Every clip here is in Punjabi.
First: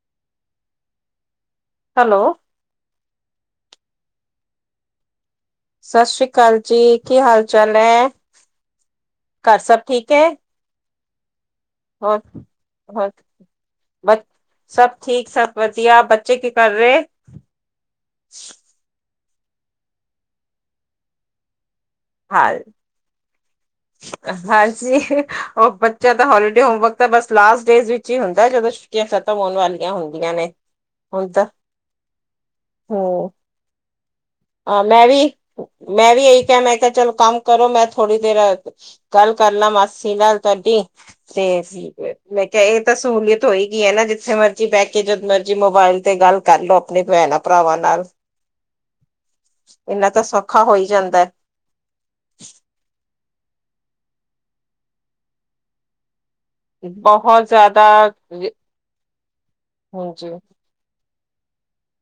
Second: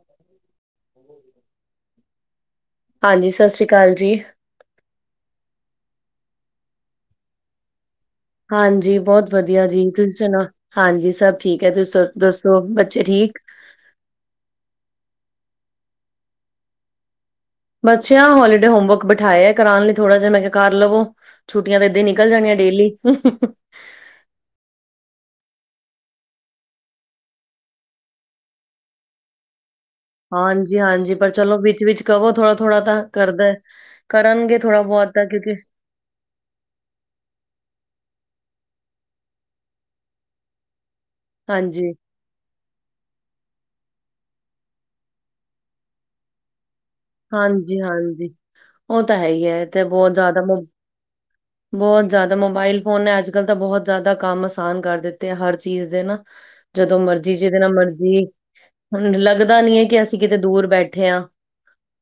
[inaudible] ਹੈਲੋ। ਹਾਂਜੀ ਸਸ ਸ਼੍ਰੀ ਅਕਾਲ ਜੀ। ਸਸ ਸ੍ਰੀ ਅਕਾਲ ਜੀ ਕੀ ਹਾਲ ਚਾਲ ਐ? ਹਾਂਜੀ ਬੋਤ ਵਧੀਆ ਜੀ ਤੁਸੀਂ ਸੁਣਾ ਹਾਂਜੀ ਸਭ ਠੀਕ ਐ ਤੁਸੀਂ ਸ ਹੋਰ ਦੱਸੋ ਬੱਚੇ ਹੋਰ ਠੀਕ। ਬ ਸਭ ਠੀਕ ਸਭ ਵਧੀਆ ਬੱਚੇ ਕੀ ਕਰ ਰੇ? ਬੱਚਿਆਂ ਨੂੰ ਹੋਲੀਡੇ ਹੋਮਵਰਕ ਬਿਠਾਐ ਕਰਾਣ ਲਈ ਥੋੜਾ ਜਾ ਮੈਂ ਕਿਆ ਕਰ ਲਵੋ ਛੁਟੀਆਂ ਤਾਂ ਏਦਾਂ ਈ ਨੀ ਨਿਕਲ ਜਾਣੀਆਂ ਹਾਲ ਡੇਲੀ ਹਾਂਜੀ ਓ ਬੱਚਿਆਂ ਦਾ ਹੋਲੀਡੇ ਹੋਮਵਰਕ ਤਾਂ ਬਸ ਲਾਸਟ ਡੇਜ ਵਿੱਚ ਈ ਹੁੰਦੈ ਜਦੋਂ ਛਟੀਆਂ ਖਤਮ ਹੋਣ ਵਾਲੀ ਹਾਂਜੀ-ਹਾਂਜੀ ਪਰ ਚਲੋ ਵਿੱਚ ਵਿਚ ਕਵੋ ਥੋੜਾ-ਥੋੜ੍ਹਾ ਤਾਂ ਹਮ ਕਰਦੈ। ਕਰਨਗੇ ਥੋੜਾ ਮੈਂ ਬੋਤ ਤਾ ਵੀ ਕਿਉਂਕਿ ਮੈਂ ਵੀ ਏਈ ਕਿਆ ਮੈਂ ਕਿਆ ਚਲੋ ਕੰਮ ਕਰੋ ਮੈਂ ਥੋੜ੍ਹੀ ਦੇਰ ਗੱਲ ਕਰਲਾ ਮਾਸੀ ਨਾਲ ਤੁਹਾਡੀ ਤੇ ਹਾਂਜੀ, [unintelligible] ਮੈਂ ਕਿਆ ਏ ਤਾਂ ਸਹੂਲੀਅਤ ਹੋਏਗੀ ਐ ਨਾ ਜਿੱਥੇ ਮਰਜ਼ੀ ਬੈ ਕੇ ਜਦ ਮਰਜ਼ੀ ਮੋਬਾਇਲ ਤੇ ਗੱਲ ਕਰਲੋ ਆਪਣੇ ਭੈਣਾਂ ਭਰਾਵਾਂ ਹਾਂਜੀ, ਨਾਲ ਹਾਂਜੀ ਉਹ ਤਾਂ ਹੈ ਹੀ ਹੈ ਇਨਾ ਤਾਂ ਸੌਖਾ ਹੋਈ ਜਾਂਦੈ। ਬੋਤ ਜਾਦਾ ਮੋਬਾਇਲ ਫੋਨ ਨੇ ਅੱਜ ਕੱਲ ਤਾਂ ਬੋਹਤ ਜਾਦਾ ਕੰਮ ਆਸਾਨ ਕਰ ਦਿੱਤੇ ਐ ਹਰ ਚੀਜ਼ ਦੇ ਨਾ। [inaudible] ਜਦੋਂ ਮਰਜੀ ਬਹੁਤ ਜਿਦੇ ਨਾਲ ਜ਼ਿਆਦਾ ਮਰਜੀ ਹੁਣ ਲੱਗਦਾ ਨੀ ਐ ਕੀ ਅਸੀਂ ਹਾਂਜੀ ਕਿਤੇ ਦੂਰ ਬੈਠੇ ਆ।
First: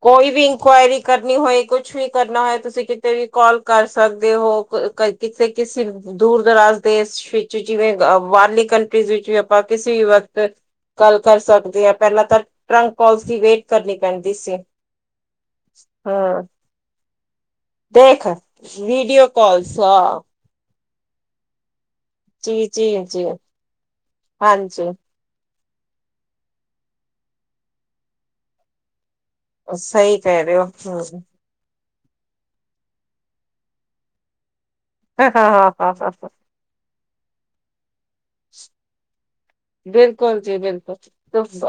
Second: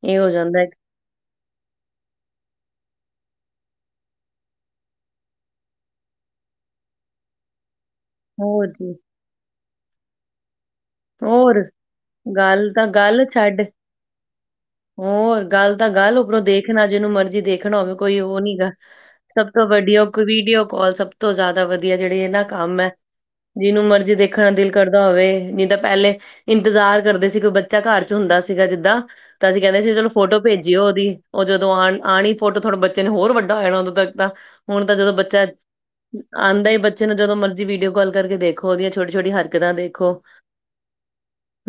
ਕੋਈ ਵੀ ਇੰਕੁਆਇਰੀ ਕਰਨੀ ਹੋਏ ਕੁਛ ਵੀ ਕਰਨਾ ਹੋਏ ਤੁਸੀਂ ਕਿਤੇ ਵੀ ਕੋਲ ਕਰ ਸਕਦੇ ਹੋ ਕ ਕ ਕਿਤੇ ਕਿਸੀ ਦੂਰ ਦਰਾਜ ਦੇਸ ਵਿੱਚ ਜਿਵੇਂ ਅ ਬਾਹਰਲੀ ਹੋਰ ਜੀ ਕੰਟਰੀਜ਼ ਵਿੱਚ ਵੀ ਆਪਾਂ ਕਿਸੀ ਵੀ ਵਕਤ ਕੱਲ ਕਰ ਹੋਰ ਸਕਦੇ ਆ ਪੈਲਾਂ ਤਾਂ ਗੱਲ ਟਰੰਕ ਗੱਲ ਕੋਲਸ ਦੀ ਛੱਡ ਵੇਟ ਕਰਨੀ ਪੈਂਦੀ ਸੀ। ਹੋਰ ਗੱਲ ਤਾਂ ਗੱਲ ਉੱਪਰੋਂ ਹਾਂ ਦੇਖਣਾ ਜਿਨੂੰ ਮਰਜ਼ੀ ਦੇ ਦੇਖਣਾ ਹੋਵੇ ਕੋਈ ਦੇਖ ਓ ਨੀ ਗਾ ਵੀਡੀਓ ਸਭ ਤੋਂ ਕਾਲਸ ਵੱਡੀਆ ਹਾਂ ਵੀਡੀਓ ਕੋਲ ਸਭ ਤੋਂ ਜਾਦਾ ਵ ਧੀਆ ਜੇੜਾ ਏਨਾ ਜੀ ਕੰਮ ਜੀ ਐ ਜੀ ਜਿਨੂੰ ਮਰਜੀ ਦੇਖਣਾ ਦਿਲ ਹਾਂਜੀ ਕਰਦਾ ਹੋਵੇ ਨਈ ਤਾਂ ਪਹਿਲੇ ਇੰਤਜ਼ਾਰ ਕਰਦੇ ਸੀ ਕੋਈ ਬੱਚਾ ਘਰ ਚ ਹੁੰਦਾ ਸੀਗਾ ਜਿੱਦਾਂ ਤਾਂ ਅਸੀਂ ਕੈਂਦੇ ਸੀ ਚਲੋ ਸਹੀ ਫੋਟੋ ਕਹਿ ਰਹੇ ਹੋ ਭੇਜੀਓ ਓਦੀ। ਓ ਜਦੋਂ ਆ ਆਣੀ ਫੋਟੋ ਥੋੜਾ ਬੱਚੇ ਨੇ ਹੋਰ ਵੱਡਾ ਹੋ ਜਾਣਾ ਓਦੋਂ ਤੱਕ ਤਾਂ ਹੁਣ ਤਾਂ ਜਦੋਂ ਹਾਂ ਬੱਚਾ ਹਾਂ ਹਾਂ ਹਾਂ ਆਂਦਾ ਈ ਬੱਚੇ ਨੂੰ ਜਦੋਂ ਮਰਜੀ ਵੀਡੀਓ ਕੋਲ ਕਰਕੇ ਦੇਖੋ ਓਦੀਆਂ ਛੋਟੀ ਛੋਟੀ ਹਰਕਤਾਂ ਦੇਖੋ ਬਿਲਕੁੱਲ ਜੀ ਬਿਲਕੁੱਲ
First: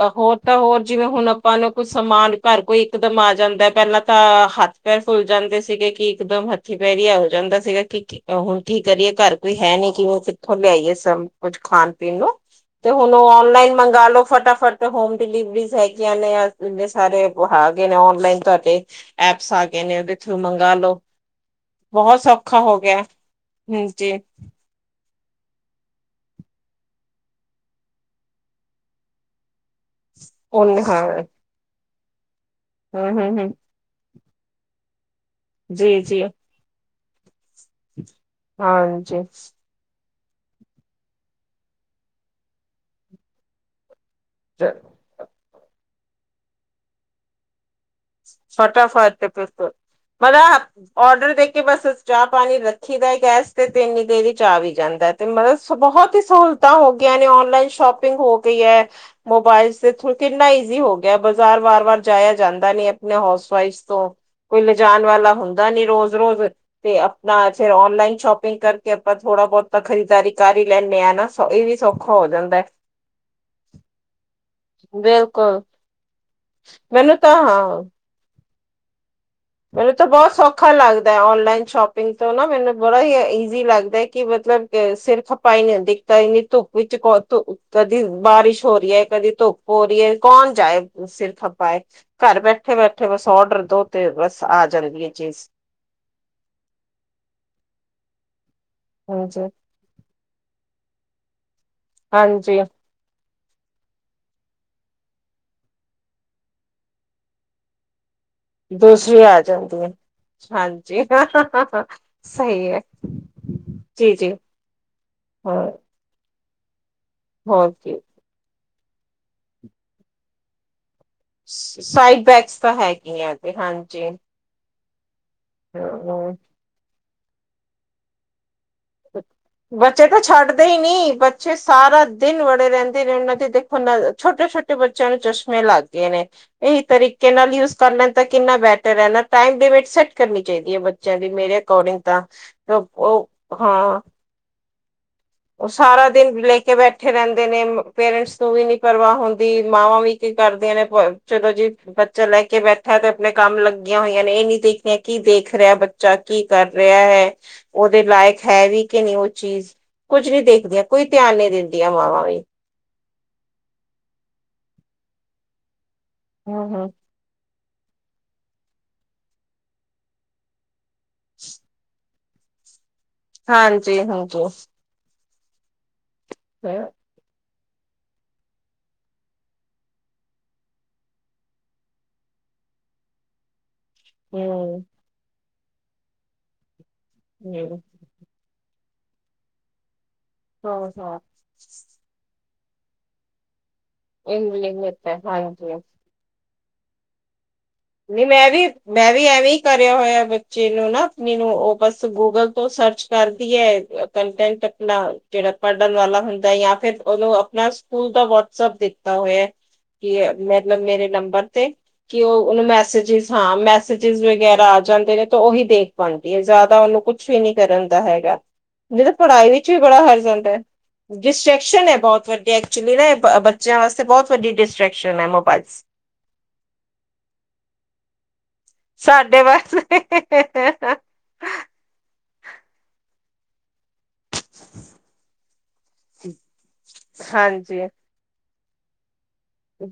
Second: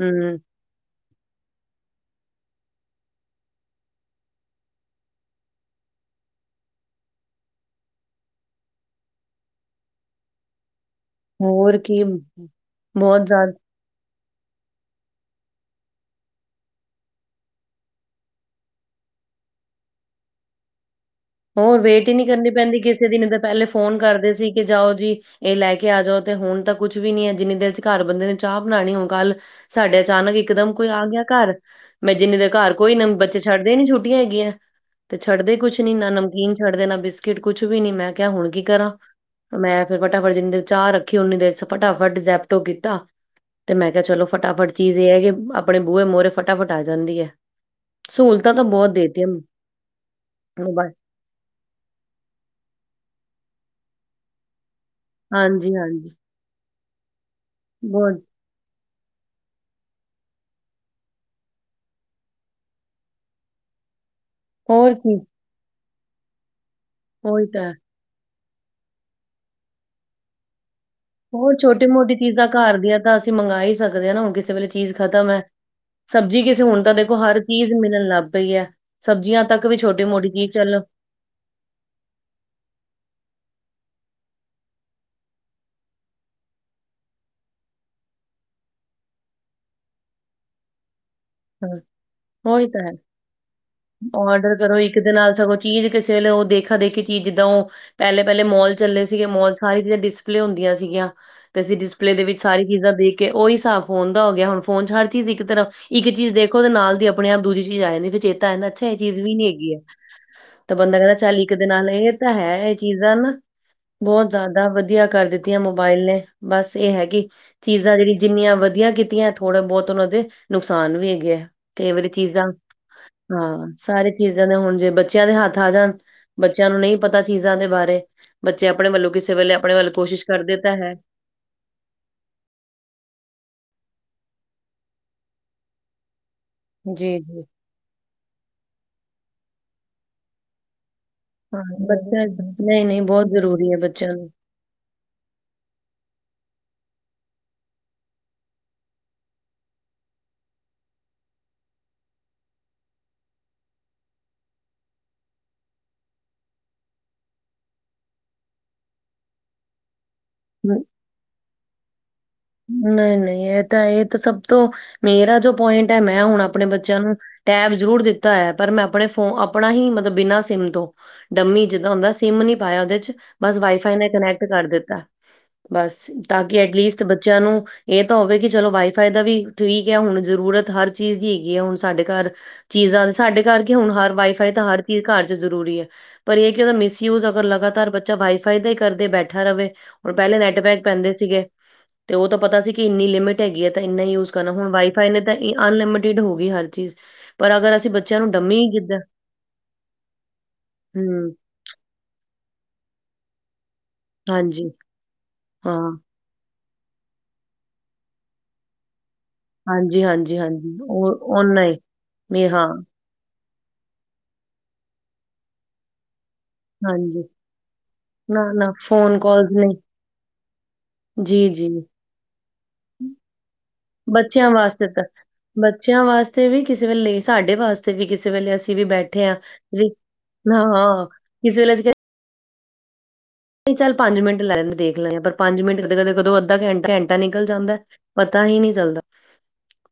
ਹੂੰ ਹੋਰ ਤਾਂ ਹੋਰ ਜਿਵੇਂ ਹੁਣ ਆਪਾਂ ਨੂੰ ਕੋਈ ਸਮਾਨ ਘਰ ਕੋਈ ਇਕਦਮ ਆ ਜਾਂਦੈ ਪੈਲਾਂ ਤਾਂ ਹੱਥ ਪੈਰ ਫੁੱਲ ਜਾਂਦੇ ਸੀਗੇ ਕੀ ਇਕਦਮ ਹੱਥੀ ਪੈਰੀ ਐ ਹੋ ਜਾਂਦਾ ਸੀਗਾ ਕਿ ਕੀ ਹੁਣ ਕੀ ਕਰੀਏ ਘਰ ਕੋਈ ਹੈ ਨੀ ਕਿਵੇਂ ਕਿੱਥੋਂ ਲਿਆਈਏ ਸਮ ਹੋਰ ਕੀ ਹੁਣ ਓ ਜ਼ਿਆਦਾ ਔਨਲਾਈਨ ਇਨ ਮੰਗਾ ਲੋ ਫਟਾਫਟ ਹੋਮ ਡਿਲੀਵਰੀਜ਼ ਹੈਗੀਆਂ ਨੇ ਜੇ ਸਾਰੇ ਹੈਗੇ ਨੇ ਔਨਲਾਈਨ ਤੁਹਾਡੇ। ਐਪਸ ਆ ਗਏ ਨੇ ਉਦੇ ਥਰੂ ਮੰਗਾਂਲੋ। ਹੋਰ ਵੇਟ ਈ ਨੀ ਕਰਨੀ ਪੈਂਦੀ ਕਿਸੇ ਦੀ ਤੇ ਪਹਿਲੇ ਹਮ, ਫੋਨ ਜੀ ਕਰਦੇ ਸੀ ਕੀ ਜਾਓ ਜੀ। ਇਹ ਲੈ ਕੇ ਆ ਜਾਓ ਤੇ ਹੁਣ ਤਾਂ ਕੁਛ ਵੀ ਨੀ ਹੈ ਜਿੰਨੀ ਦੇਰ 'ਚ ਘਰ ਬੰਦੇ ਨੇ ਚਾਹ ਬਣਾਣੀ ਹੁਣ ਕੱਲ੍ਹ ਸਾਡੇ ਅਚਾਨਕ ਇਕ ਦਮ ਉਹ ਕੋਈ ਹਾਂ ਆ ਗਿਆ ਘਰ ਮੈਂ ਜਿੰਨੀ ਦੇ ਘਰ ਕੋਈ ਨਾ ਹਮ ਹਮ ਬੱਚੇ ਹਮ ਛੱਡਦੇ ਹੀ ਨੀ ਛੋਟੀਆਂ ਹੈਗੀਆਂ। ਛੱਡਦੇ ਕੁਛ ਨੀ ਜੀ ਨਾ ਜੀ ਨਮਕੀਨ ਛੱਡਦੇ ਨਾ ਬਿਸਕਿਟ ਕੁਛ ਵੀ ਨੀ ਮੈਂ ਕਿਆ ਹੁਣ ਕੀ ਕਰਾਂ ਹਾਂਜੀ ਮੈਂ ਫਟਾਫਟ ਜਿੰਨੀ ਦੇਰ ਚਾਹ ਰੱਖੀ ਓਨੀ ਦੇਰ ਫਟਾਫਟ ਜੈਪਟੋ ਕੀਤਾ ਤੇ ਮੈਂ ਕਿਆ ਚਲੋ। ਫਟਾਫਟ ਚੀਜ਼ ਇਹ ਹੈ ਕਿ ਆਪਣੇ ਬੂਹੇ ਮੋਹਰੇ ਫਟਾਫਟ ਆ ਜਾਂਦੀ ਐ। ਫਟਾਫਟ ਤੇ ਪਰਾ ਮੋਬਾਇਲ ਔਡਰ ਦੇ ਕਿ ਬਸ ਚਾਹ ਪਾਣੀ ਰੱਖੀ ਦਾ ਗੈਸ ਤੇ-ਤੇ ਇੰਨੀ ਦੇਰ ਵਿੱਚ ਆ ਵੀ ਜਾਂਦਾ। ਹਾਂਜੀ, ਮਲਬ ਹਾਂਜੀ ਬਹੁਤ ਹੀ ਸਹੂਲਤਾਂ ਹੋ ਗਈਆਂ ਨੇ ਔਨਲਾਈਨ ਸ਼ੋਪਿੰਗ ਬਹੁਤ ਹੋ ਵੀ ਐ ਮੋਬਾਇਲ ਦੇ ਥਰੂ ਕਿੰਨਾ ਈਜ਼ੀ ਹੋ ਗਿਆ ਬਾਜ਼ਾਰ ਵਾਰ-ਵਾਰ ਜਾਇਆ ਜਾਂਦਾ ਨੀ ਐ। ਮੈਂ ਹਾਊਸ ਵਾਈਫ ਤੋਂ ਕੋਈ ਹੋਰ ਲਿਜਾਣ ਕੀ ਵਾਲਾ ਨਈ ਹੁੰਦਾ ਨੀ ਰੋਜ਼-ਰੋਜ਼ ਤੇ ਉਹੀ ਆਪਣਾ ਤਾਂ ਫਿਰ ਹੈ। ਔਨਲਾਈਨ ਸ਼ੋਪਿੰਗ ਕਰਕੇ ਆਪਾਂ ਥੋੜਾ ਬੋਤਾ ਖਰੀਦਦਾਰੀ ਕਰ ਹੀ ਲੈਂਣੇ ਆਂ। ਹੋਰ ਛੋਟੀ ਮੋਟੀ ਚੀਜ਼ਾਂ ਘਰ ਦੀਆਂ ਤਾਂ ਅਸੀਂ ਮੰਗਾਂ ਹੀ ਸਕਦੇ ਹਾਂ ਨਾ ਹੁਣ ਕਿਸੇ ਵੇਲੇ ਚੀਜ਼ ਖਤਮ ਹੈ। ਬਿਲਕੁਲ ਸਬਜ਼ੀ ਕਿਸੇ ਹੁਣ ਤਾਂ ਦੇਖੋ ਮੈਨੂੰ ਹਰ ਚੀਜ਼ ਹਾਂ ਮਿਲਣ ਲੱਗ ਪਈ ਹੈ ਸਬਜ਼ੀਆਂ ਤੱਕ ਵੀ ਮੈਨੂੰ ਤਾਂ ਛੋਟੀ-ਮੋਟੀ ਬੋਤ ਚੀਜ਼ ਸੌਖਾ ਚੱਲ ਲਗ ਔਨਲਾਈਨ ਸ਼ੋਪਿੰਗ ਤੋਂ ਨਾ ਮੈਨੂੰ ਬੜਾ ਈ ਈਜ਼ੀ ਲੱਗਦਾ ਹੈ ਕਿ ਮਤਲਬ ਸਿਰ ਖਾਪਾਈ ਨੀ ਹੁੰਦੀ। ਤਾਂ ਇੰਨੀ ਧੁੱਪ ਵਿੱਚ ਧੁ ਕਦੀ ਬਾਰਿਸ਼ ਹੋ ਰਈ ਐ ਕਦੀ ਧੁੱਪ ਹੋ ਰਈ ਐ ਕੌਣ ਜਾਏ। ਸਿਰ ਹਾਂ, ਖੱਪਏ ਘਰ ਉਹੀ ਤਾਂ ਹੈ। ਬੈਠੇ-ਬੈਠੇ ਬਸ ਔਡਰ ਦੋ ਤੇ ਬਸ ਆਰਡਰ ਆ ਕਰੋ ਇੱਕ ਜਾਂਦੀ ਹੈ ਦੇ ਨਾਲ ਚੀਜ਼ ਸਗੋਂ ਚੀਜ਼ ਕਿਸੇ ਵੇਲੇ ਉਹ ਦੇਖਾ-ਦੇਖੀ ਚੀਜ਼ ਜਿੱਦਾਂ ਓ ਪੈਲੇ-ਪੈਲੇ ਮੋਲ ਚੱਲੇ ਸੀਗੇ ਹਾਂਜੀ ਮੋਲ 'ਚ ਸਾਰੀ ਚੀਜ਼ਾਂ ਡਿਸਪਲੇ ਹੁੰਦੀਆਂ ਸੀਗੀਆਂ ਤੇ ਅਸੀਂ ਡਿਸਪਲੇ ਦੇ ਵਿੱਚ ਹਾਂਜੀ ਸਾਰੀ ਚੀਜ਼ਾਂ ਦੇਖ ਕੇ ਉਹੀ ਹਿਸਾਬ ਫੋਨ ਦਾ ਹੋ ਗਿਆ ਹੁਣ ਫੋਨ 'ਚ ਹਰ ਚੀਜ਼ ਇੱਕ ਤਰਫ ਇੱਕ ਚੀਜ਼ ਦੇਖੋ ਤੇ ਨਾਲ ਦੀ ਆਪਣੇ ਆਪ ਦੂਜੀ ਚੀਜ਼ ਆ ਜਾਂਦੀ ਵੀ ਚੇਤਾ ਆ ਜਾਂਦੀਏ ਵੀ ਚੇਤਾ ਆਣਾ ਅੱਛਾ ਇਹ ਦੂਸਰੀ ਚੀਜ਼ ਵੀ ਆ ਨੀ ਹੈਗੀ ਹੈ। ਜਾਂਦੀ ਤੇ ਬੰਦਾ ਹਾਂਜੀ ਕੈਂਦਾ ਚੱਲ ਇੱਕ ਦੇ ਨਾਲ ਇਹ ਤਾਂ ਹੈ ਇਹ ਚੀਜ਼ਾਂ ਨਾ ਜੀ ਬੋਤ ਜੀ ਜਾਦਾ ਵਧੀਆ ਕਰ ਦਿੱਤੀਆਂ ਹਾਂ ਮੋਬਾਇਲ ਨੇ ਬਸ ਇਹ ਹੈਗੀ ਕਿ ਹੋਰ ਚੀਜ਼ਾਂ ਕੀ ਜੇੜੀ ਜਿੰਨੀਆਂ ਵਧੀਆ ਕੀਤੀਆਂ ਥੋੜ੍ਹਾ ਬੋਤ ਉਹਨਾਂ ਦੇ ਨੁਕਸਾਨ ਵੀ ਹੈ। ਹੈਗੇ ਤੇ ਵਾਰੀ ਸਾਈਡ ਚੀਜ਼ਾਂ ਬੈਗਸ ਤਾਂ ਹੈਗੀਆਂ ਤੇ ਹਾਂ ਹਾਂਜੀ ਸਾਰੇ ਚੀਜ਼ ਦੇ ਹੁਣ ਜੇ ਬੱਚਿਆਂ ਦੇ ਹੱਥ ਆ ਜਾਣ ਹਮ, ਬੱਚਿਆਂ ਨੂੰ ਨਈ ਪਤਾ ਚੀਜ਼ਾਂ ਦੇ ਬਾਰੇ ਬੱਚੇ ਆਪਣੇ ਵੱਲੋਂ ਕਿਸੇ ਵੇਲੇ ਆਪਣੇ ਵੱਲ ਬੱਚੇ ਤਾਂ ਕੋਸ਼ਿਸ਼ ਕਰਦੇ ਛੱਡਦੇ ਤਾ ਹੀ ਹੈ। ਨਹੀਂ ਬੱਚੇ ਸਾਰਾ ਦਿਨ ਵੜੇ ਰੈਂਦੇ ਨੇ ਉਹਨਾਂ ਦੀ ਦੇਖੋ ਨਾ ਛੋਟੇ-ਛੋਟੇ ਬੱਚਿਆਂ ਨੂੰ ਚਸ਼ਮੇ ਲੱਗ ਗਏ ਨੇ। ਇਹੀ ਜੀ, ਤਰੀਕੇ ਜੀ। ਨਾਲ ਯੂਜ ਕਰ ਲੈਣ ਤਾਂ ਕਿੰਨਾ ਬੈਟਰ ਹੈ ਨਾ ਟਾਈਮ ਦੇ ਵਿੱਚ ਸੈਟ ਕਰਨੀ ਚਾਹੀਦੀ ਹੈ ਬਚ ਜਾਵੇ ਮੇਰੇ ਅਕੋਰਡਿੰਗ ਤਾਂ ਓ-ਓ ਵਧੀਆ ਬੱਚਿਆਂ ਨੂੰ ਓ ਸਾਰਾ ਦਿਨ ਲੈ ਕੇ ਬੈਠੇ ਰੈਂਦੇ ਨੇ ਮ ਪੇਰੈਂਟਸ ਨੂੰ ਵੀ ਨੀ ਪਰਵਾਹ ਹੁੰਦੀ ਮਾਵਾਂ ਵੀ ਕੀ ਕਰਦੀਆਂ ਨੇ ਬ ਚਲੋ ਜੀ। ਬੱਚਾ ਲੈ ਕੇ ਬੈਠਾ ਤੇ ਆਪਣੇ ਕੰਮ ਲੱਗੀਆਂ ਹੋਈਆਂ ਨੇ ਇਹ ਨੀ ਦੇਖਣੀਆਂ ਕੀ ਦੇਖ ਰਿਆ ਬਚ ਬੱਚਾ ਕੀ ਕਰ ਰਿਆ ਹੈ ਉਹਦੇ ਲਾਇਕ ਹੈ ਵੀ ਕਿ ਨਈ ਓ ਚੀਜ਼ ਕੁੱਝ ਨਈ ਦੇਖਦੀਆਂ ਕੋਈ ਧਿਆਨ ਨਈ ਦਿੰਦੀਆਂ ਮਾਵਾਂ ਵੀ ਨਈ-ਨਈ ਇਹ ਤਾਂ ਇਹ ਤਾਂ ਸਭ ਤੋਂ ਮੇਰਾ ਜੋ ਪੁਆਇੰਟ ਹੈ ਮੈਂ ਹੁਣ ਆਪਣੇ ਹਮ ਹਮ ਬੱਚਿਆਂ ਨੂੰ ਟੈਬ ਜ਼ਰੂਰ ਦਿੱਤਾ ਹੈ ਪਰ ਮੈਂ ਆਪਣੇ ਫੋਨ ਆਪਣਾ ਹੀ ਮਤਲਬ ਬਿਨਾਂ ਸਮ ਤੋਂ ਡੰਮੀ ਜਿੱਦਾਂ ਹੁੰਦਾ ਸਿਮ ਨੀ ਪਾਇਆ ਉਹਦੇ 'ਚ ਬਸ ਵਾਈਫਾਈ ਹਾਂਜੀ ਨੇ ਹਾਂਜੀ ਕਨੈਕਟ ਕਰ ਦਿੱਤਾ। ਬਸ ਤਾਂ ਕਿ ਐਟਲੀਸਟ ਬੱਚਿਆਂ ਨੂੰ ਇਹ ਤਾਂ ਹੋਵੇ ਕਿ ਚਲੋ ਵਾਈਫਾਈ ਦਾ ਵੀ ਠੀਕ ਹੈ ਹੁਣ ਜ਼ਰੂਰਤ ਹਰ ਚੀਜ਼ ਦੀ ਹੈਗੀ ਹੈ ਹੁਣ ਸਾਡੇ ਘਰ ਚੀਜ਼ਾਂ ਸਾਡੇ ਕਰਕੇ ਹੁਣ ਹਰ ਵਾਈਫਾਈ ਤਾਂ ਹਮ ਹਰ ਚੀਜ਼ ਘਰ 'ਚ ਜ਼ਰੂਰੀ ਹੈ, ਪਰ ਇਹ ਕਿ ਉਹਦਾ ਮਿਸਯੂਜ ਅਗਰ ਹਮ ਲਗਾਤਾਰ ਬ ਜਾ ਵਾਈ ਫਾਈ ਦਾ ਹੀ ਕਰਦੇ ਬੈਠਾ ਰਵੇ ਹੁਣ ਪੈਲੇ ਨੈਟਪੈਕ ਹਾਂ ਪੈਂਦੇ ਹਾਂ ਸੀਗੇ। ਤੇ ਓ ਤਾਂ ਪਤਾ ਸੀ ਕਿ ਇੰਨੀ ਲਿਮਿਟ ਹੈਗੀ ਹੈ ਤਾਂ ਇੰਨਾ ਹੀ ਯੂਜ ਕਰਨਾ ਹੁਣ ਇੰਗਲਿਸ਼ ਵਾਈਫਾਈ ਵਿੱਚ ਨੇ ਤੇ ਹਾਂਜੀ ਅਨਲਮਿਟ ਡਿਜੀ਼ਟਲ ਹੋ ਗਈ ਹਰ ਚੀਜ਼ ਪਰ ਅਗਰ ਅਸੀਂ ਬੱਚਿਆਂ ਨਹੀਂ ਨੂੰ ਮੈਂ ਡੰਮੀ ਵੀ ਜਿੱਦਾਂ ਮੈਂ ਵੀ ਐਵੇਂ ਹੀ ਕਰਿਆ ਹੋਇਆ ਬੱਚੇ ਨੂੰ ਨਾ ਆਪਣੇ ਹੂੰ ਨੂੰ ਨਾ ਉਹ ਬਸ ਗੂਗਲ ਤੋਂ ਸਰਚ ਕਰਦੀ ਹੈ। ਕੰਨਟੈਂਟ ਹਾਂਜੀ ਆਪਣਾ ਜਿਹੜਾ ਹਾਂ ਪੜਨ ਵਾਲਾਂ ਹੁੰਦਾਂ ਜਾਂ ਫਿਰ ਉਹਨੂੰ ਆਪਣਾਂ ਸਕੂਲ ਦਾ ਵਟਸਐਂਪ ਦਿੱਤਾ ਹੋਇਆ ਹਾਂਜੀ, ਕੀ ਇਹ ਹਾਂਜੀ, ਹਾਂਜੀ ਮਤਲਬ ਮੇਰੇ ਉਹ ਨੰਬਰ ਓਨਾ ਤੇ ਹੀ ਕਿ ਉਹ ਵੀ ਹਾਂ ਮੈਸੇਜਸ ਹਾਂ ਮੈਸੇਜਸ ਵਗੈਰਾ ਆ ਜਾਂਦੇ ਨੇ ਤਾਂ ਉਹੀ ਦੇਖ ਬਣਦੀ ਹੈ, ਜ਼ਿਆਦਾ ਉਹਨੂੰ ਹਾਂਜੀ। ਕੁਛ ਵੀ ਨੀ ਕਰਨ ਦਾ ਹੈਗਾ। ਨਾ-ਨਾ ਨਹੀਂ ਤਾਂ ਫੋਨ ਪੜ੍ਹਾਈ ਕਾਲਸ ਵਿੱਚ ਨਹੀਂ ਵੀ ਬੜਾ ਹਰਜਾਂਦਾ ਹੈ। ਜੀ-ਜੀ ਡਿਸਟਰੈਕਸ਼ਨ ਹੈ, ਬਹੁਤ ਵੱਡੀ ਐਕਚੁਅਲੀ ਨਾ ਬੱਚਿਆਂ ਵਾਸਤੇ ਬਹੁਤ ਬੱਚਿਆਂ ਵੱਡੀ ਡਿਸਟਰੈਕਸ਼ਨ ਹੈ, ਮੋਬਾਇਲ। ਤੇ ਵੀ ਕਿਸੇ ਵੇਲੇ ਸਾਡੇ ਵਾਸਤੇ ਵੀ ਕਿਸੇ ਵੇਲੇ ਅਸੀਂ ਅਸੀਂ ਵੀ ਬੈਠੇ ਹਾਂ ਸਾਡੇ ਬਸ ਨਾਂ ਕਿਸ ਵੇਲੇ ਅਸੀ ਨਹੀਂ ਚੱਲ ਪੰਜ ਮਿੰਟ ਲੈ ਲਦੇ ਦੇਖ ਲੈ ਪਰ ਪੰਜ ਮਿੰਟ ਕਰਦੇ ਕਰਦੇ ਕਦੋਂ ਅੱਧਾ ਘੰਟਾ ਘੰਟਾ ਨਿਕਲ ਜਾਂਦਾ। ਹਾਂਜੀ ਪਤਾ ਹੀ ਨਹੀਂ ਚੱਲਦਾ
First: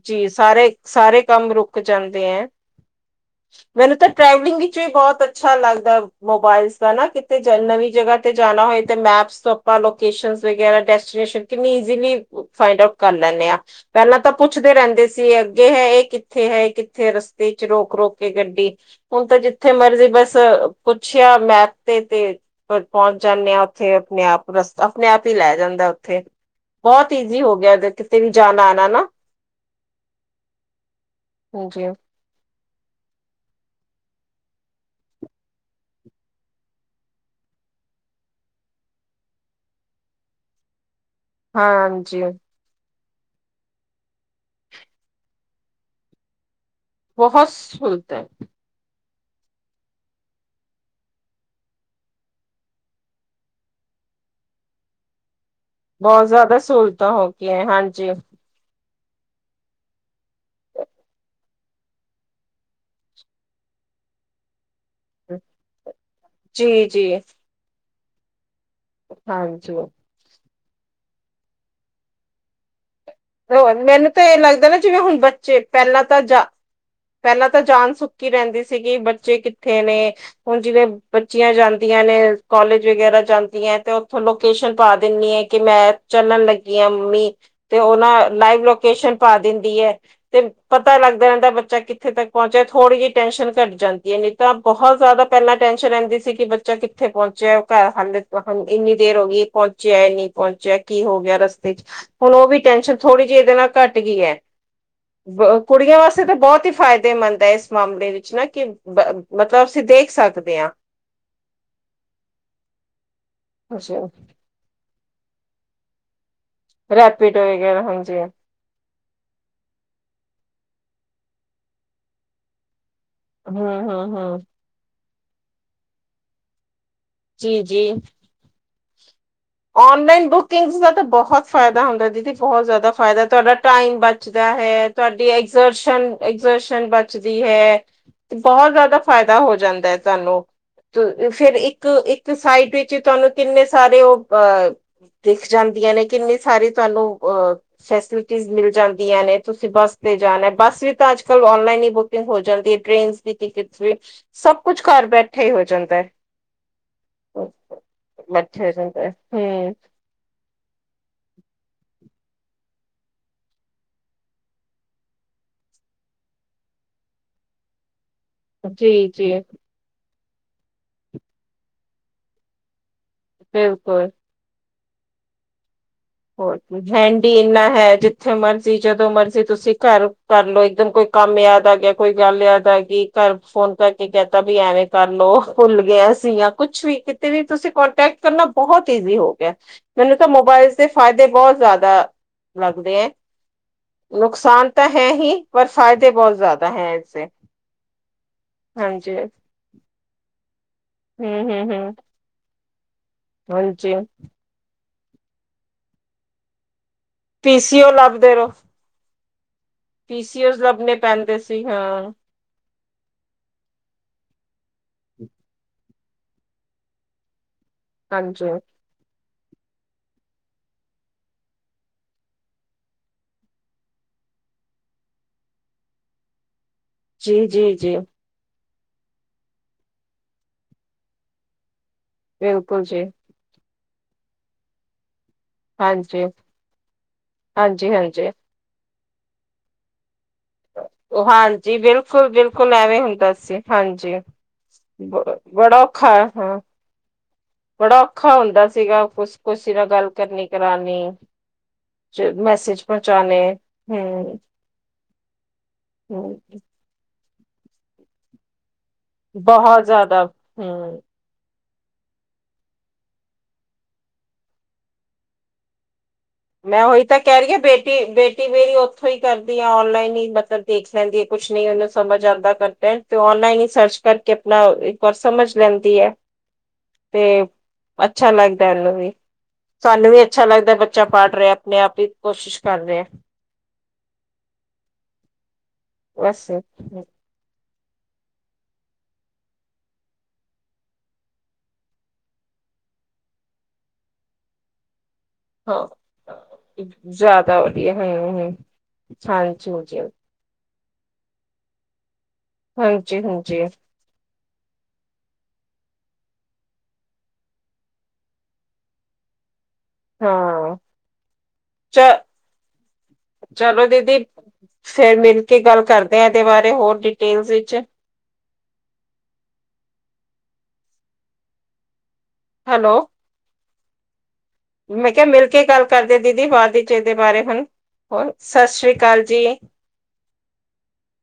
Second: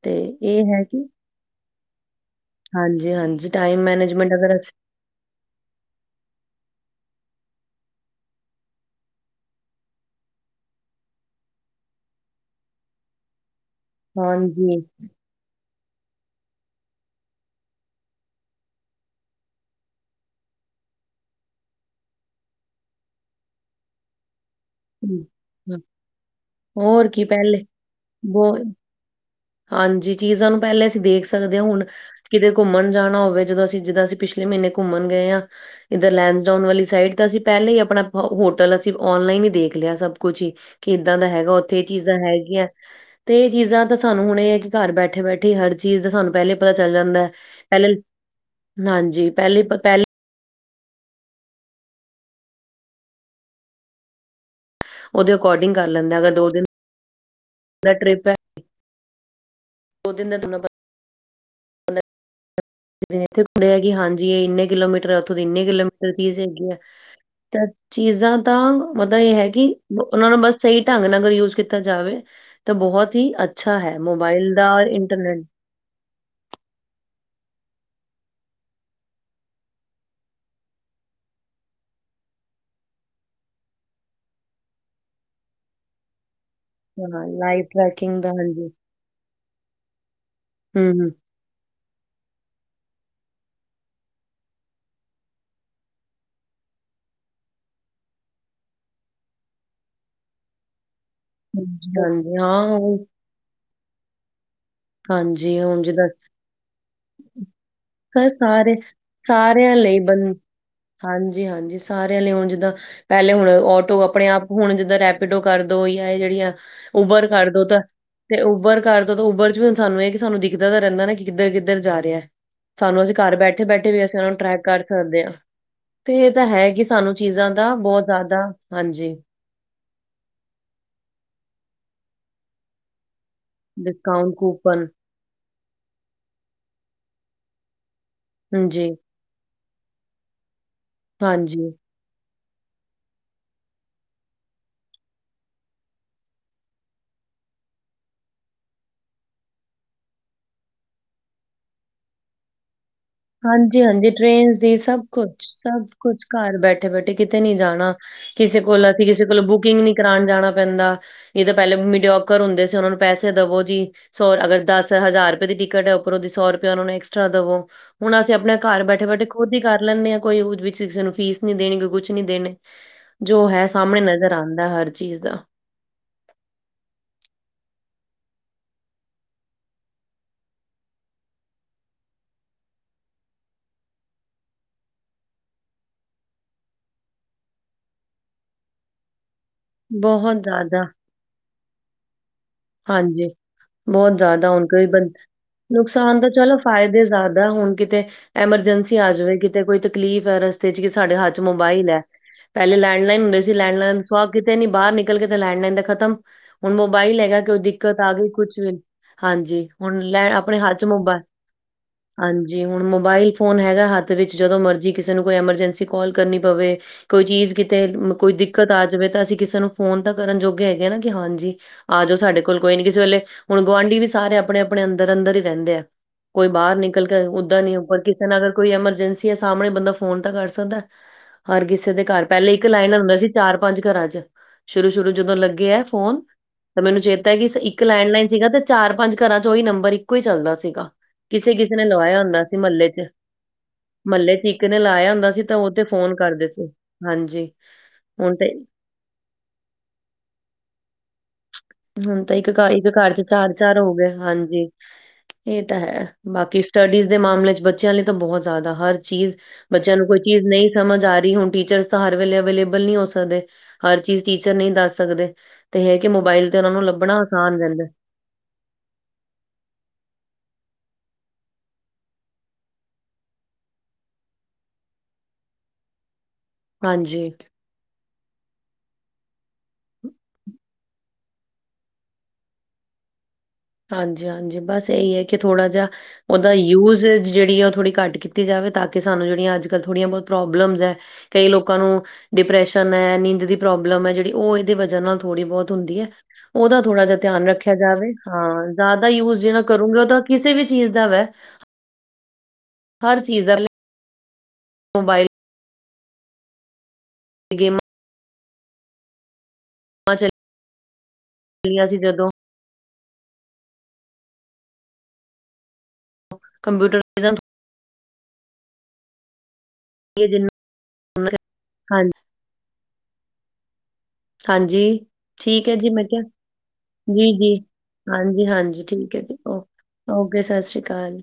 ਤੇ ਜੀ ਇਹ ਸਾਰੇ ਹੈ ਕਿ ਸਾਰੇ ਕੰਮ ਰੁਕ ਜਾਂਦੇ ਹੈ। ਹਾਂਜੀ-ਹਾਂਜੀ ਟਾਈਮ ਮੈਨੂੰ ਤਾਂ ਮੈਨੇਜਮੈਂਟ ਅਗਰ ਟ੍ਰੈਵਲਿੰਗ ਅਸੀਂ- ਵਿੱਚ ਵੀ ਬਹੁਤ ਅ ਅੱਛਾ ਲੱਗਦਾ ਮੋਬਾਇਲਜ ਦਾ ਨਾ ਕਿਤੇ ਨਵੀਂ ਜਗ੍ਹਾ ਤੇ ਜਾਣਾ ਹੋਏ ਤੇ ਮੈਪਸ ਆਪਾ ਲੋਕੇਸ਼ਨ ਵਗੈਰਾ ਡੈਸਟੀਨੇਸ਼ਨ ਕਿੰਨੀ ਈਜੀਲੀ ਫਾਈਡ ਆਊਟ ਕਰ ਲੈਦੇ ਆ ਪਹਿਲਾਂ ਤਾਂ ਪੁੱਛਦੇ ਹਾਂਜੀ ਰਹਿੰਦੇ ਸੀ ਅੱਗੇ ਹੈ, ਇਹ ਕਿੱਥੇ ਹੈ, ਇਹ ਕਿੱਥੇ ਰਸਤੇ ਚ ਰੋਕ ਰੋਕ ਕੇ ਗੱਡੀ। ਹੁਣ ਤਾਂ ਜਿੱਥੇ ਮਰਜ਼ੀ ਬਸ ਪੁੱਛਿਆ ਮੈਪ ਤੇ ਤੇ ਪਹੁੰਚ ਜਾਂਦੇ ਹਾਂ ਉੱਥੇ ਆਪਣੇ ਆਪ ਰਸਤਾ ਆਪਣੇ ਹਮ, ਆਪ ਹੀ, ਲੈ ਹਮ, ਜਾਂਦਾ ਉੱਥੇ ਹੋਰ ਬਹੁਤ ਕੀ ਈਜ਼ੀ ਹੋ ਪਹਿਲੇ ਗਿਆ ਕਿਤੇ ਵੀ ਬਹੁ ਜਾਣਾ ਆਣਾ ਨਾ ਹਾਂਜੀ ਚੀਜ਼ਾਂ ਨੂੰ ਪਹਿਲੇ ਅਸੀਂ ਦੇਖ ਸਕਦੇ ਹਾਂ ਹੁਣ ਕਿਤੇ ਘੁੰਮਣ ਜਾਣਾ ਹੋਵੇ ਜਦੋਂ ਅਸੀਂ ਜਿੱਦਾਂ ਅਸੀਂ ਪਿਛਲੇ ਮਹੀਨੇ ਘੁੰਮਣ ਗਏ ਹਾਂ ਇੱਧਰ ਲੈਂਡਹੋਨ ਵਾਲੀ ਸਾਈਡ ਤਾਂ ਅਸੀਂ ਪਹਿਲਾਂ ਹੀ ਆਪਣਾ ਹੋਟਲ ਅਸੀਂ ਔਨਲਾਈਨ ਹੀ ਦੇਖ ਦੇਖਲਿਆਂ ਸਭ ਕੁਛ ਹੀ ਕਿੱਦਾਂ ਦਾਂ ਹੈਂਗਾ ਉੱਥੇ ਇਹ ਚੀਜ਼ਾਂ ਹੈਗੀਆਂ ਤੇ ਇਹ ਚੀਜ਼ਾਂ ਤਾਂ ਸਾਨੂੰ ਹੁਣ ਇਹ ਹੈ ਕਿ ਘਰ ਬੈਠੇ ਬੈਠੇ ਹਰ ਚੀਜ਼ ਦਾ ਸਾਨੂੰ ਪਹਿਲੇ ਪਤਾ ਚੱਲ ਜਾਂਦਾ ਪਹਿਲੇ ਹਾਂਜੀ ਪਹਿਲੀ ਪਹਿਲੇ ਉਹਦੇ ਅਕੋਰਡਿੰਗ ਕਰ ਲੈਂਦਾ ਬਹੁਤ ਅਗਰ ਦੋ ਜ਼ਿਆਦਾ ਦਿਨ ਸਹੂਲਤਾਂ ਹੋ, ਗਈਆਂ ਦਾ ਹਾਂਜੀ। ਟ੍ਰਿਪ ਹੈ ਦੋ ਤਿੰਨ ਦਿਨ ਇਥੇ ਹੁੰਦੇ ਆ ਹੈ, ਕਿ ਹਾਂਜੀ ਇਹ ਇੰਨੇ ਕਿਲੋਮੀਟਰ ਹੈ, ਉੱਥੋਂ ਦੀ ਇੰਨੇ ਕਿਲੋਮੀਟਰ ਚੀਜ਼ ਹੈਗੀ ਹੈ। ਜੀ ਜੀ ਚੀਜ਼ਾਂ ਤਾਂ ਮਤਲਬ ਇਹ ਹੈ ਕਿ ਹਾਂਜੀ ਉਹਨਾਂ ਨੂੰ ਬਸ ਸਹੀਂ ਢੰਗ ਨਾਲ ਅਗਰ ਯੂਜ ਕੀਤਾ ਜਾਵੇ। ਤਾਂ ਬਹੁਤ ਹੀ ਅੱਛਾ ਹੈ ਮੈਨੂੰ ਤਾਂ ਇਹ ਮੋਬਾਈਲ ਲੱਗਦਾ ਦਾ ਨਾ ਜਿਵੇਂ ਹੁਣ ਇੰਟਰਨੈਟ। ਬੱਚੇ ਪਹਿਲਾਂ ਤਾਂ ਜਾਂ ਪਹਿਲਾਂ ਤਾਂ ਜਾਨ ਸੁੱਕੀ ਰਹਿੰਦੀਂ ਸੀਗੀ ਕਿ ਬੱਚੇ ਕਿੱਥੇ ਨੇ? ਹੁਣ ਜਿਵੇਂ, ਬੱਚੀਆਂ ਜਾਂਦੀਆਂ ਨੇ ਕਾਲੋਜ ਵਗੈਂਰਾ ਜਾਂਦੀਆਂ ਤੇ ਉੱਥੋਂ ਲੋਕੇਸ਼ਨ ਪਾ ਦਿੰਦੀ ਆਂ ਕਿ ਮੈਂ ਚੱਲਣ ਲੱਗੀ ਆ ਹਾਂ ਮੰਮੀ ਲਾਈਵ ਤੇ ਉਹ ਟਰੈਕਿੰਗ ਦਾ ਲਾਈਵ ਹਾਂਜੀ ਲੋਕੇਸ਼ਨ ਪਾ ਦਿੰਦੀ ਹੈ। ਤੇ ਹੂੰ ਪਤਾ ਹੂੰ ਲੱਗਦਾ ਰਹਿੰਦਾ ਬੱਚਾ ਕਿਥੇ ਤੱਕ ਪਹੁੰਚਿਆ ਥੋੜ੍ਹੀ ਜਿਹੀ ਟੈਨਸ਼ਨ ਘੱਟ ਜਾਂਦੀ ਹੈ। ਨਹੀਂ ਤਾਂ ਬਹੁਤ ਜ਼ਿਆਦਾ ਪਹਿਲਾਂ ਟੈਸ਼ਨ ਰਹਿੰਦੀ ਸੀ ਕਿ ਬੱਚਾ ਕਿਥ ਕਿਥੇ ਪਹੁੰਚਿਆ ਘਰ ਹਾਲੇ ਇੰਨੀ ਦੇਰ ਹੋ ਗਈ, ਪਹੁੰਚਿਆ ਨਹੀਂ ਪਹੁੰਚਿਆ ਕੀ ਹੋ ਗਿਆ। ਰਸਤੇ ਚ ਹਾਂਜੀ ਹੁਣ ਹਾਂਜੀ ਉਹ ਵੀ ਹਾਂ ਟੈਨਸ਼ਨ ਉਹ ਥੋੜੀ ਜਿਹੀ ਇਹਦੇ ਨਾਲ ਘੱਟ ਗਈ ਹੈ। ਹਾਂਜੀ ਹੁਣ ਕੁੜੀਆਂ ਜਿੱਦਾਂ ਵਾਸਤੇ ਤਾਂ ਬਹੁਤ ਹੀ ਫਾਇਦੇਮੰਦ ਹੈ। ਇਸ ਮਾਮਲੇ ਸਰ ਵਿੱਚ ਨਾ ਕਿ ਸਾਰੇ ਮਤਲਬ ਅਸੀਂ ਦੇਖ ਸਕਦੇ ਹਾਂ। ਹਾਂਜੀ ਹਾਂਜੀ ਸਾਰਿਆਂ ਲਈ ਹੁਣ ਜਿੱਦਾਂ ਪਹਿਲੇ ਹੁਣ ਔਟੋ ਆਪਣੇ ਆਪ ਹੁਣ ਜਿੱਦਾਂ ਰੈਪੀਡੋ ਕਰ ਦੋ ਜਾਂ ਇਹ ਜਿਹੜੀਆਂ ਉਬਰ ਰੈਪੀਡੋ ਕਰ ਦੋ ਤਾਂ ਵਗੈਰਾ ਹਾਂਜੀ ਤੇ ਉਬਰ ਕਰ ਉਬਰ ਚ ਵੀ ਸਾਨੂੰ ਇਹ ਹੈ, ਕਿ ਸਾਨੂੰ ਦਿਖਦਾ ਤਾਂ ਰਹਿੰਦਾ ਨਾ ਕਿੱਧਰ- ਕਿੱਧਰ ਜਾਂ ਰਿਹਾ। ਸਾਨੂੰ ਅਸੀਂ ਘਰ ਬੈਠੇ, - ਹੂੰ ਬੈਠੇ ਵੀ ਹੂੰ ਅਸੀਂ ਉਹ ਨੂੰ ਹੂੰ ਟਰੈਕ ਕਰ ਸਕਦੇ ਆ ਤੇ ਇਹ ਤਾਂ ਹੈ ਕਿ ਸਾਨੂੰ ਚੀਜ਼ਾਂ ਜੀ ਦਾ ਜੀ ਬੋਹਤ ਜ਼ਾਦਾ ਹਾਂਜੀ ਔਨਲਾਈਨ ਬੁਕਿੰਗ ਦਾ ਤਾਂ ਬੋਹਤ ਫਾਇਦਾ ਹੁੰਦਾ ਦੀਦੀ ਬਹੁਤ ਜ਼ਾਦਾ ਫਾਇਦਾ ਤੁਆਡਾ ਟਾਈਮ ਡਿਸਕਾਊਂਟ ਬਚਦਾ ਕੂਪਨ, ਹੈ, ਤੁਹਾਡੇ ਐਗਰ ਐਗਜ਼ਰਸ਼ਨ ਬਚਦੀ ਹੈ ਤੇ ਬੋਹਤ ਹਾਂਜੀ, ਜ਼ਾਦਾ ਫਾਇਦਾ ਹੋ ਜਾਂਦਾ ਐ ਤੁਹਾਨੂੰ, ਫੇਰ ਹਾਂਜੀ। ਇੱਕ- ਇੱਕ ਤੇ ਸਾਈਟ ਵਿੱਚ ਤਾਨੂੰ ਕਿੰਨੇ ਸਾਰੇ ਉਹ ਦਿਖ ਜਾਂਦੀਆਂ ਨੇ, ਕਿੰਨੀ ਸਾਰੀ ਤਾਨੂੰ ਅਹ ਫੈਸਿਲਿਟੀ ਮਿਲ ਜਾਂਦੀਆਂ ਨੇ, ਤੁਸੀਂ ਬੱਸ ਤੇ ਜਾਣਾ ਬੱਸ ਵੀ ਤਾਂ ਅੱਜ ਕਲ ਅੋਨਲਾਈਨ ਈ ਬੁਕ ਕਿੰਗ ਹੋ ਜਾਂਦੀ ਏ ਟ੍ਰੇਨ ਦੀ ਟਿਕਟ ਵੀ ਹਾਂਜੀ-ਹਾਂਜੀ ਟ੍ਰੇਨਸ ਸਭ ਦੀ ਕੁੱਛ ਕੱਰ ਕੁਛ, ਬੈਠੇ ਹੋ ਸਭ ਜਾਂਦਾ ਐ। ਕੁਛ ਘਰ ਬੈਠੇ-ਬੈਠੇ ਕਿਤੇ ਨੀ ਜਾਣਾ। ਕਿਸੇ ਮਛਰ ਕੋਲ ਜਾਂਦਾ ਅਸੀਂ ਐ। ਕਿਸੇ ਬੁਕਿੰਗ ਨੀ ਕਰਾਉਣ ਜਾਣਾ ਪੈਂਦਾ ਇਹ ਤਾਂ ਪਹਿਲੇ ਮੀਡੀਓਕਰ ਹੁੰਦੇ ਸੀ ਉਹਨਾ ਨੂੰ ਪੈਸੇ ਦਵੋ ਜੀ। ਸੌ ਅਗਰ ਦਸ ਹਜ਼ਾਰ ਰੁਪਏ ਦੀ ਟਿਕਟ ਏ ਉਪਰੋਂ ਦੀ ਸੌ ਰੁਪਏ ਉਹਨਾ ਨੂੰ ਐਕਸਟਰਾ ਦਵੋ। ਹੁਣ ਅਸੀਂ ਆਪਣੇ ਕਰੱ ਬੈਠੇ- ਜੀ ਬੈਠੇ ਜੀ ਖੁਦ ਈ ਕਰ ਲੈਂਨੇ ਆ ਕੋਈ ਉਹ ਵਿੱਚ ਕਿਸੇ ਨੂੰ ਫੀਸ ਨੀ ਦੇਣੀ ਕੋਈ ਕੁਛ ਨੀ ਦੇਣੇ। ਜੋ ਹੈ ਸਾਹਮਣੇ ਬਿਲਕੁਲ ਨਜ਼ਰ ਆਂਦਾ ਹਰ ਚੀਜ਼ ਦਾ। ਹੋਰ ਹੈਂਡੀ ਇੰਨਾ ਹੈ ਜਿੱਥੇ ਮਰਜ਼ੀ ਜਦੋਂ ਮਰਜ਼ੀ ਤੁਸੀਂ ਕਰ ਕਰਲੋ ਇੱਕਦਮ ਕੋਈ ਕੰਮ ਯਾਦ ਆ ਗਿਆ ਕੋਈ ਗੱਲ ਯਾਦ ਆ ਗਈ ਕਰ ਫੋਨ ਕਰਕੇ ਕਹਿਤਾ ਵੀ ਐਵੇਂ ਕਰ ਲੋ ਭੁਲ ਗਿਆ ਸੀਗਾ। ਕੁਛ ਵੀ, ਕਿਤੇ ਵੀ ਤੁਸੀਂ ਕੋਂਟੈਕਟ ਕਰਨਾ ਬੋਹਤ ਈਜ਼ੀ ਹੋ ਗਿਆ। ਮੈਨੂੰ ਤਾਂ ਬਹੁਤ ਮੋਬਾਇਲ ਜ਼ਿਆਦਾ ਦੇ ਫਾਏਦੇ ਬੋਹਤ ਜ਼ਾਦਾ ਲਗਦੇ ਐ। ਬੋਹਤ ਜ਼ਾਦਾ ਹੁਣ ਕੋਈ ਬੰ ਫਾਇਦੇ ਨੁਕਸਾਨ ਤਾਂ ਬਹੁਤ ਚਲੋ ਜ਼ਿਆਦਾ ਹੈ ਫ਼ਾਇਦੇ ਇਸਦੇ ਜ਼ਾਦਾ ਹੁਣ ਕਿਤੇ ਐਮਰਜੈਂਸੀ ਆ ਹਾਂਜੀ ਜਵੇੈਗੀ ਤੇ ਕੋਈ ਤਕਲੀਫ਼ ਏ ਰਸਤੇ ਚ ਕਿ ਸਾਡੇ ਹੱਥ ਚ ਹਮ ਹਮ ਮੋਬਾਈਲ ਹਮ ਹੈ ਪਹਿਲੇ ਲੈਂਡਲਾਈਨ ਹੁੰਦੇ ਸੀ ਹਾਂਜੀ ਲੈਂਡਲਾਈਨ ਸੁ ਕਿਤੇ ਨੀ ਬਾੱਰ ਨਿਕਲ ਕੇ ਤੇ ਲੈਂਡਲਾਈਨ ਦਾ ਖ਼ਤਮ, ਹੁਣ ਮੋਬਾਈਲ ਹੈਗਾ ਪੀ ਕੋਈ ਸੀ ਓ ਦਿੱਕਤ ਆ ਗਈ ਲੱਭਦੇ ਰਹੋ ਕੁਛ ਹਾਂਜੀ ਹੁਣ ਪੀ ਲੈਣ ਸੀ ਓ ਆਪਣੇ ਹੱਥ ਚ ਲੱਭਣੇ ਮੋਬਾ, ਪੈਂਦੇ ਸੀ ਹਾਂ ਹਾਂਜੀ ਜੀ ਹੁਣ ਮੋਬਾਇਲ ਫੋਨ ਹੈਗਾ ਹੱਥ ਵਿੱਚ ਜਦੋਂ ਮਰਜੀ ਕਿਸੇ ਨੂੰ ਕੋਈ ਐਮਰਜੈਂਸੀ ਕਾਲ ਕਰਨੀ ਪਵੇ। ਕੋਈ ਚੀਜ਼ ਤੇ ਕੋਈ ਹਾਂਜੀ ਦਿੱਕਤ ਆ ਜਾਵੇ ਤਾਂ ਅਸੀਂ ਕਿਸੇ ਨੂੰ ਫੋਨ ਤਾਂ ਕਰਨ ਜੋਗੇ ਹੈਗੇ ਨਾ ਕਿ ਹਾਂਜੀ ਆ ਜੋ ਸਾਡੇ ਬਿਲਕੁਲ ਕੋਈ ਨੀ ਕਿਸੇ ਵੇਲੇ ਹੁਣ ਗੁਆਂਢੀ ਵੀ ਸਾਰੇ ਆਪਣੇ- ਆਪਣੇ ਅੰਦਰ- ਅੰਦਰ ਈ ਰਹਿੰਦੇ ਆ, ਕੋਈ ਬਾਹਰ ਨੀ ਜੀ ਉੱਦਾਂ ਜੀ ਨਹੀਂ ਜੀ ੳੱਪਰ ਕਿਸ ਅਗਰ ਕੋਈ ਐਮਰਜੈਂਸੀ ਏ ਸਾਹਮਣੇ ਬੰਦਾ ਫੋਨ ਤਾਂ ਕਰ ਸਕਦਾ, ਹਰ ਕਿਸੇ ਦੇ ਘਰ ਪਹਿਲੇ ਇੱਕ ਬਿਲਕੁਲ ਲਾਈਨ ਲੈਂਡ ਜੀ ਹੁੰਦਾ ਸੀ ਚਾਰ- ਪੰਜ ਘਰਾਂ ਚ, ਸ਼ੁਰੂ- ਸ਼ੁਰੂ ਜਦੋਂ ਲੱਗੇ ਏ ਫੋਨ ਹਾਂਜੀ ਤਾਂ ਮੈਨੂੰ ਚੇਤਾ ਹੈ ਇੱਕ ਹਾਂਜੀ ਲੈਂਡਲਾਈਨ ਹਾਂਜੀ ਸੀਗਾ ਤੇ ਚਾਰ- ਪੰਜ ਘਰਾਂ ਚ ਉਹੀ ਨੰਬਰ ਇੱਕੋ ਹੀ ਚੱਲਦਾ ਸੀਗਾ। ਉਹ ਕਿਸੇ- ਕਿਸੇ ਹਾਂਜੀ ਨੇ ਲਵਾਇਆ ਬਿਲਕੁਲ ਹੁੰਦਾ ਸੀ ਬਿਲਕੁਲ ਮਹੱਲੇ ਐਵੇਂ ਚ, ਹੁੰਦਾ ਸੀ ਹਾਂਜੀ ਮਹੱਲੇ ਚ ਈਕ ਨੇ ਲਾਇਆ ਬ ਹੁੰਦਾ ਸੀ ਤਾਂ ਉਹ ਬੜਾ ਤੇ ਔਖਾ ਫੋਨ ਕਰ ਦੇ ਹਾਂ ਹਾਂਜੀ ਬੜਾ ਔਖਾ ਹੁਣ ਤੇ ਹੁੰਦਾ ਸੀਗਾ ਖੁਸ਼ਕੁਸ਼ੀ ਨਾਲ ਗੱਲ ਕਰਨੀ ਕਰਾਨੀ। ਹੁਣ ਤਾਂ ਇੱਕ ਘਰੱ- ਇੱਕ ਘਰ ਚ ਚਾਰ- ਚਾਰ ਹੋ ਗੇ, ਹਮ ਹਾਂਜੀ ਇਹ ਤਾਂ ਹੈ, ਹਮ ਬਾਕੀ ਸਟੱਡੀਜ਼ ਦੇ ਮਾਮਲੇ ਚ ਬੱਚਿਆਂ ਲਈ ਤਾਂ ਬੋਹਤ ਜ਼ਾੱਦਾ ਹਰ ਚੀਜ਼ ਬਹੁਤ ਬੱਚਿਆਂ ਨੂੰ ਕੋਈ ਜ਼ਿਆਦਾ ਚੀਜ਼ ਨੀ ਹਮ ਸਮਝ ਆ ਰਈ ਹੁਣ ਟੀਚਰ ਹਰ ਵੇਲੇ ਅਵੇਲੇਬਲ ਨੀਂ ਹੋ ਸਕਦੇ, ਹਰ ਚੀਜ਼ ਟੀਚਰ ਨੀਂ ਦੱਸ ਸਕਦੇ, ਤੇ ਹੈ ਕਿ ਮੋਬਾਇਲ ਮੈਂ ਉਹੀ ਤਾਂ ਕਹਿ ਰੀ ਆ ਬੇਟੀ- ਬੇਟੀ ਟੀਵੀ ਦੁ ਉੱਥੋਂ ਈ ਕਰਦੀ ਆ ਔਨਲਾਈਨ ਹੀ ਮਤਲਬ ਦੇਖ ਲੈਂਦੀ ਹੈ ਕੁਛ ਨਹੀਂ ਉਹਨੂੰ ਸਮਝ ਆਂਦਾ ਘਰ ਪੈ। ਤੇ ਔਨਲਾਈਨ ਈ ਸਰਚ ਕਰਕੇ ਅਪਣਾ ਇੱਕ ਵਾਰ ਸਮਝ ਲੈਂਦੀ ਐ ਤੇ ਹਾਂਜੀ ਅੱਛਾ ਲੱਗਦੈ ਏਨੂੰ ਵੀ ਸਾਨੂੰ ਵੀ ਅੱਛਾ ਲੱਗਦਾ ਬੱਚ ਚ ਪਾਟ ਰੇਆ ਅਪਣੇ ਆਪ ਈ ਕੋਸ਼ਿਸ਼ ਕਰ ਰਿਆ ਹਾਂਜੀ-ਹਾਂਜੀ ਬਸ ਏਈ ਏ ਕਿ ਥੋੜਾ ਜਾ ਬਸ ਵਦਾਈ ਯੂਜ ਜੇੜੀ ਆ ਔ ਥੋੜ੍ਹੀ ਕੱਟ ਕੀਟੀ ਜਾਵੇ ਤਾਂ ਕਿ ਸਾਨੂੰ ਜੇਹੜੀਆਂ ਅੱਜੱ -ਕਲ੍ਹ ਥੋੜੀਆਂ ਬੋਤ ਪ੍ਰੋਬਲਮਜ਼ ਹੈ ਕਈ ਲੋਕਾਂ ਨੂੰ ਡਿਪ੍ਰੈਸ਼ਨ ਐ, ਨੀਂਦ ਦੀ ਪ੍ਰੋਬਲਮ ਐ ਜੇਹੜੀ ਔ ਐਦੀ ਵਜ੍ਹਾ ਨਾਲ ਥੋੜ੍ਹੀ ਬੋਤ ਹੋਲ ਹਾਂ ਦੀ ਏ ਔਦਾ ਥੋੜ੍ਹਾ ਜਾ ਤਿਆਨ ਜ਼ਿਆਦਾ ਰੱਖਿਆ ਵਧੀਆ ਜਾਵੇ ਹਮ ਹਮ ਹਾਂ ਜਾਦਾ ਯੂਜ ਜਿਨਾ ਹਾਂਜੀ ਕਰੂੰਗੇ ਹਾਂਜੀ ਔ ਤਾਂ ਕਿਸੇ ਵੀ ਚੀਜ਼ ਦਾ ਵੈ ਹਰ ਚੀਜ਼ ਦਾ ਹਾਂਜੀ-ਹਾਂਜੀ। ਮੋਬਾਈਲ ਗੇਮਅ- ਹਾਂ, ਚੱਲੀਆਂ ਸੀ ਚ ਜਦੋਂ ਚਲੋ ਦੀਦੀ, ਫੇਰ ਮਿਲ ਕੇ ਗੱਲ ਕਰਦੇ ਆ ਏਦੇ ਬਾਰੇ ਹੋਰ ਕੰਪਿਊਟਰ ਜਿੰਨਾ। ਡਿਟੇਲਸ ਵਿਚ ਇਹ ਦਿਨ [unintelligible] ਹਾਂ ਹੈਲੋ। ਹਾਂਜੀ, ਮੈਂ ਕਿਹਾ ਮਿਲ ਕੇ ਠੀਕ ਐ ਗੱਲ ਜੀ ਮੈਂ ਕਰਦੇ ਕਿਆ। ਦੀਦੀ ਬਾਅਦ ਵਿੱਚ ਇਹਦੇ ਵੀਰ ਬਾਰੇ ਜੀ। ਹੁਣ ਹੋਰ ਸਤਿ ਹਾਂਜੀ-ਹਾਂਜੀ ਸ੍ਰੀ ਠੀਕ ਏ ਅਕਾਲ ਜੀ, ਔ ਔਕੇ ਸਸ੍ਰੀਕਾਲ।